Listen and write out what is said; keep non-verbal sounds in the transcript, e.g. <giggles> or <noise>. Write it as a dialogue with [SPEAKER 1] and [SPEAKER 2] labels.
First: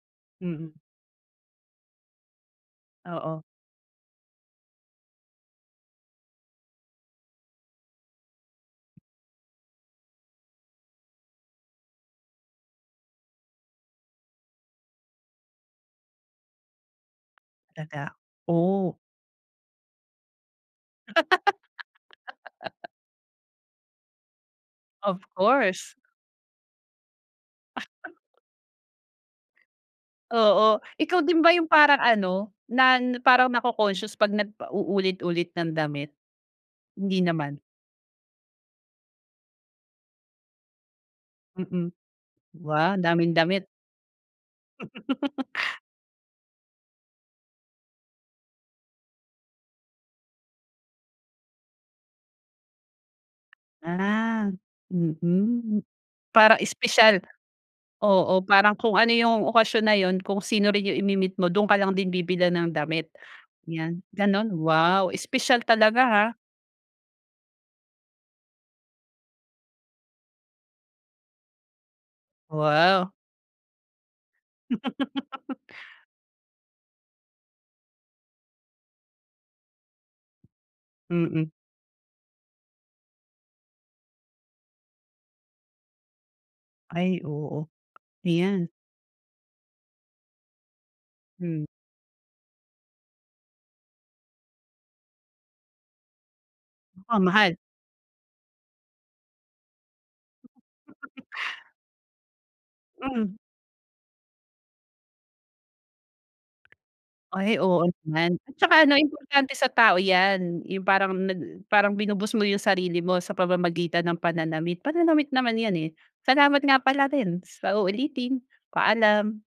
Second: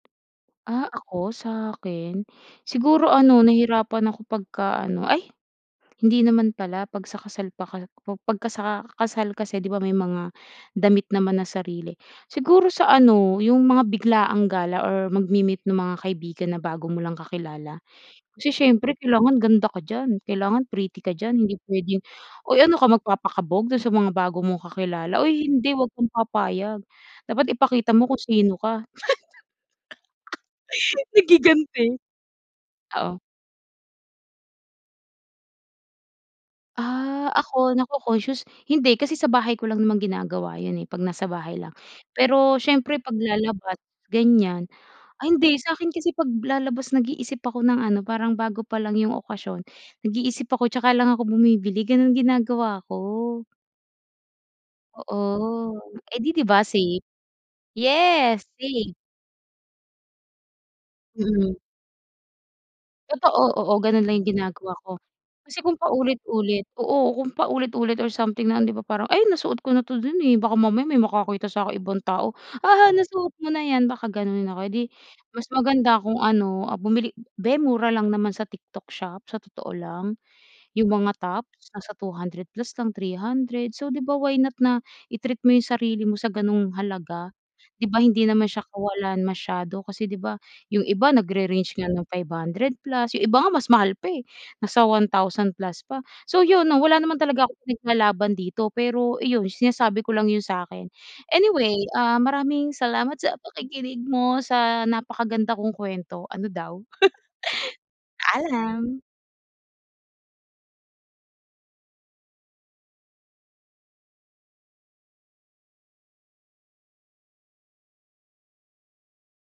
[SPEAKER 1] Mhm.
[SPEAKER 2] Ah, ako sakin, siguro ano
[SPEAKER 1] Oo.
[SPEAKER 2] nahirapan ako pagka ano. Ay, hindi naman pala pag sa kasal paka kub pagka sa kasal kasi 'di ba may mga damit naman na sarili. Siguro sa ano yung mga biglaang gala or magmi-meet ng mga kaibigan na bago mo lang kakilala.
[SPEAKER 1] Daga,
[SPEAKER 2] Kasi
[SPEAKER 1] oh.
[SPEAKER 2] siyempre kailangan ganda ka diyan, kailangan pretty ka diyan, hindi p'wedeng, oy ano
[SPEAKER 1] <laughs>
[SPEAKER 2] ka magpapakabog dun sa mga bago mong
[SPEAKER 1] Of
[SPEAKER 2] kakilala? Oy, hindi wag
[SPEAKER 1] course.
[SPEAKER 2] kang papayag. Dapat ipakita mo kung sino ka.
[SPEAKER 1] Oo,
[SPEAKER 2] <laughs>
[SPEAKER 1] ikaw din ba yung
[SPEAKER 2] Naghiganti.
[SPEAKER 1] parang ano, na n
[SPEAKER 2] Oo.
[SPEAKER 1] parang nako-conscious 'pag nag pa uulit-ulit ng damit? Hindi
[SPEAKER 2] Ah,
[SPEAKER 1] naman?
[SPEAKER 2] ako nako-concious? Hindi, kasi sa bahay ko lang naman ginagawa yun, eh, pag nasa bahay lang.
[SPEAKER 1] Mm.
[SPEAKER 2] Pero
[SPEAKER 1] Wow,
[SPEAKER 2] siyempre
[SPEAKER 1] ang daming damit.
[SPEAKER 2] paglalabas gan'yan. Ay
[SPEAKER 1] <laughs>
[SPEAKER 2] hindi sakin kasi paglalabas nag-iisip ako ng ano parang bago pa lang yung okasyon, nag-iisip ako 'tsaka lang ako bumibili ganun ginagawa ko.
[SPEAKER 1] Ah,
[SPEAKER 2] Oo.
[SPEAKER 1] mm.
[SPEAKER 2] Eh, 'di
[SPEAKER 1] Para
[SPEAKER 2] ba safe.
[SPEAKER 1] espesyal oo
[SPEAKER 2] Yes
[SPEAKER 1] parang
[SPEAKER 2] safe.
[SPEAKER 1] kung ano yung okasyon na yun, kung sino rin yung imi-meet mo,
[SPEAKER 2] Mm.
[SPEAKER 1] dun ka lang din bibilhan ng damit,
[SPEAKER 2] Totoo, oo. Oo,
[SPEAKER 1] yan
[SPEAKER 2] ganun lang yung
[SPEAKER 1] ganun?
[SPEAKER 2] ginagawa ko.
[SPEAKER 1] Wow,
[SPEAKER 2] Kasi
[SPEAKER 1] espesyal
[SPEAKER 2] kung
[SPEAKER 1] talaga, ha.
[SPEAKER 2] paulit-ulit oo kung paulit-ulit or something na 'di ba parang, "Ay nasuot ko na 'to dun, eh". Baka mamaya may makakita saking ibang tao, "haha,
[SPEAKER 1] Wow.
[SPEAKER 2] nasuot mo na yan" baka ganonin ako. Eh, 'di mas
[SPEAKER 1] <laughs>
[SPEAKER 2] maganda kung ano, ah, bumili be mura lang naman sa TikTok shop, sa totoo lang. Yung mga
[SPEAKER 1] Mm.
[SPEAKER 2] tops, nasa 200 plus lang 300. So, di ba, why not na i-treat mo yung sarili mo sa gano'ng
[SPEAKER 1] Ay,
[SPEAKER 2] halaga.
[SPEAKER 1] oo.
[SPEAKER 2] 'Di ba hindi naman siya
[SPEAKER 1] Ayan.
[SPEAKER 2] kawalan masyado kasi 'di ba yung iba
[SPEAKER 1] Hmm.
[SPEAKER 2] nagre-range nga ng 500 plus, yung iba nga mas mahal pa, eh, nasa 1,000 plus pa. So, yun 'no, wala naman
[SPEAKER 1] Nako,
[SPEAKER 2] talaga
[SPEAKER 1] mahal.
[SPEAKER 2] akong pinaglalaban dito, pero iyon sinasabi ko lang yun sakin.
[SPEAKER 1] <chuckles>
[SPEAKER 2] Anyway, ah, maraming salamat sa
[SPEAKER 1] Mhm.
[SPEAKER 2] pakikinig mo sa napakaganda kong kwento, ano daw.
[SPEAKER 1] Ay oo
[SPEAKER 2] <giggles>
[SPEAKER 1] naman, at saka ano
[SPEAKER 2] Paalam.
[SPEAKER 1] importante sa tao yan. Yung parang nag parang binu-boost mo yung sarili mo sa pamamagitan ng pananamit, pananamit naman yan, eh. Salamat nga pala rin sa uulitin. Paalam.